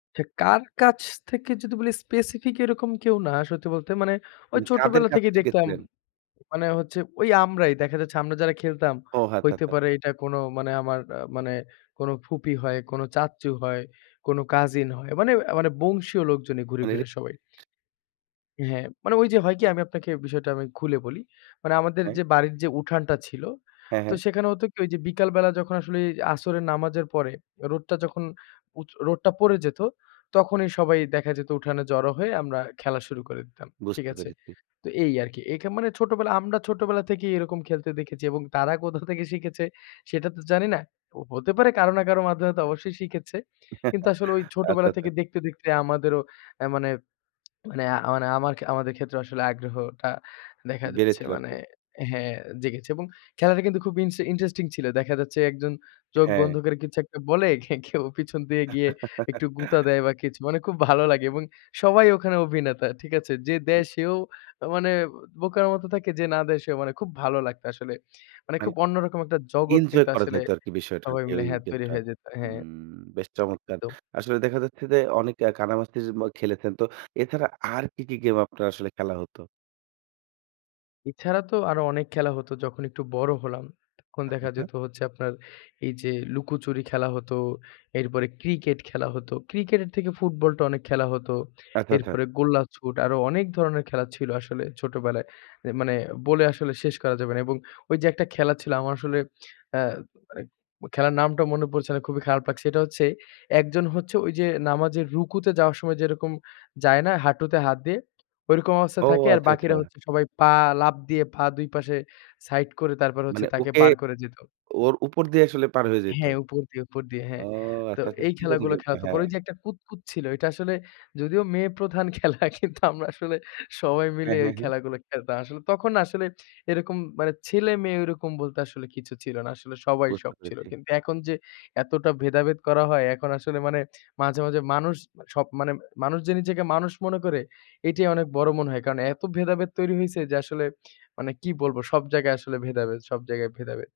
আচ্ছা, কার কাছ থেকে যদি বলি স্পেসিফিক এরকম কেউ না। সত্যি বলতে মানে উ ওই কাদের ছোটবেলা কাছে থেকেই দেখতাম, শিখেছিলেন? মানে হচ্ছে ঐ আমরাই দেখা যাচ্ছে আমরা যারা খেলতাম ও হ্যাঁ। হইতে আচ্ছা, আচ্ছা। পারে এইটা কোনো মানে আমার অ্যা মানে কোনো ফুপি হয়, কোনো চাচ্চু হয়, কোনো কাজিন হয়। মানে এ মানে বংশীয় লোকজনই ঘুরে মানে রে ফিরে সবাই। ...হ্যাঁ, মানে ওইযে হয় কি আমি আপনাকে বিষয়টা আমি খুলে বলি। মানে আমাদের হ্যাঁ। যে বাড়ির যে উঠানটা ছিল হ্যাঁ, তো হ্যাঁ। সেখানে হতো কি ওইযে বিকালবেলা যখন আসলে আসরের নামাজের পরে রোডটা যখন উচ রোডটা পড়ে যেত, তখনই সবাই দেখা যেত উঠানে জড়ো হয়ে আমরা খেলা শুরু করে দিতাম। ঠিক বুঝতে আছে? পেরেছি। তো এই আরকি। এখেম মানে ছোটবেলা আমরা ছোটবেলা থেকেই এরকম খেলতে দেখেছি এবং তারা কোথা থেকে শিখেছে সেটা তো জানি না। হতে পারে কারো না কারো মাধ্যমে তো অবশ্যই শিখেছে। কিন্তু আসলে ওই আচ্ছা, ছোটবেলা আচ্ছা। থেকে দেখতে, দেখতে আমাদেরও অ্যা মানে, মানে আমান আমার আমাদের ক্ষেত্রে আসলে আগ্রহটা দেখা যাচ্ছে, বেড়েছিল মানে আরকি। হ্যাঁ জেগেছে। এবং খেলাটা কিন্তু খুব ইন্স ইন্টারেস্টিং ছিল। দেখা যাচ্ছে একজন চোখ হ্যাঁ। বন্ধ করে কিছু একটা বলে কেউ পিছন দিয়ে গিয়ে একটু গুতা দেয় বা কিছু। মানে খুব ভালো লাগে এবং সবাই ওখানে অভিনেতা। ঠিক আছে? যে দেয় সেও মানে বোকার মতো থাকে যে না দেয় সেও। মানে খুব ভালো লাগতো আসলে। মানে মানে খুব অন্যরকম একটা জগৎ এনজয় কিন্তু করা আসলে যেত আরকি বিষয়টা সবাই মিলে ওই হ্যাঁ তৈরি গেমটা হয়ে যেত। হ্যাঁ। উম বেশ চমৎকার! তো আসলে দেখা যাচ্ছে যে অনেকে কানামাছির ম খেলেছেন। তো এছাড়া আর কি, কি গেম আপনার আসলে খেলা হতো? এছাড়া তো আরো অনেক খেলা হত। যখন একটু বড় হলাম। তখন আচ্ছা, দেখা আচ্ছা। যেত হচ্ছে আপনার এইযে লুকোচুরি খেলা হতো। এরপরে ক্রিকেট খেলা হতো। ক্রিকেটের থেকে ফুটবলটা অনেক খেলা হত। আচ্ছা, আচ্ছা। এরপরে গোল্লাছুট আরো অনেক ধরনের খেলা ছিল আসলে ছোটবেলায়। এ মানে বলে আসলে শেষ করা যাবে না। এবং ওইযে একটা খেলা ছিল আমার আসলে অ্যা মানে খেলার নামটা মনে পড়ছে না। খুবই খারাপ লাগছে। এটা হচ্ছে একজন হচ্ছে ঐ যে নামাজের রুকুতে যাওয়ার সময় যেরকম যায় না, হাঁটুতে হাত দিয়ে? ঐরকম অবস্থায় ও থাকে। আর আচ্ছা, বাকিরা আচ্ছা। হচ্ছে সবাই পা লাফ দিয়ে পা ২ পাশে সাইড করে তারপর হচ্ছে মানে তাকে ওকে, বার করে যেত ওর উপর দিয়ে আসলে পার হয়ে যাইত? হ্যাঁ উপর দিয়ে উপর দিয়ে। ও হ্যাঁ। তো আচ্ছা, আচ্ছা এই কি জানি খেলাগুলো গেমটা খেলাত। পরে হ্যাঁ। যে একটা কুতকুত ছিল। ওইটা আসলে যদিও মেয়ে প্রধান খেলা কিন্তু আমরা আসলে সবাই মিলে হ্যাঁ, এই হ্যাঁ, হ্যাঁ। খেলাগুলা খেলতাম। আসলে তখন আসলে এরকম মানে ছেলে-মেয়ে ওরকম বলতে আসলে কিছু ছিল না। আসলে সবাই বুঝতে সব ছিল। পেরেছি। কিন্তু এখন যে এতটা ভেদাভেদ করা হয় এখন আসলে মানে মাঝে, মাঝে মানুষ সব মানে মানুষ যে নিজেকে মানুষ মনে করে এটাই অনেক বড় মনে হয়। কারণ এত ভেদাভেদ তৈরি হইছে যে আসলে মানে কি বলব সব জায়গায় আসলে ভেদাভেদ। সব জায়গায় ভেদাভেদ।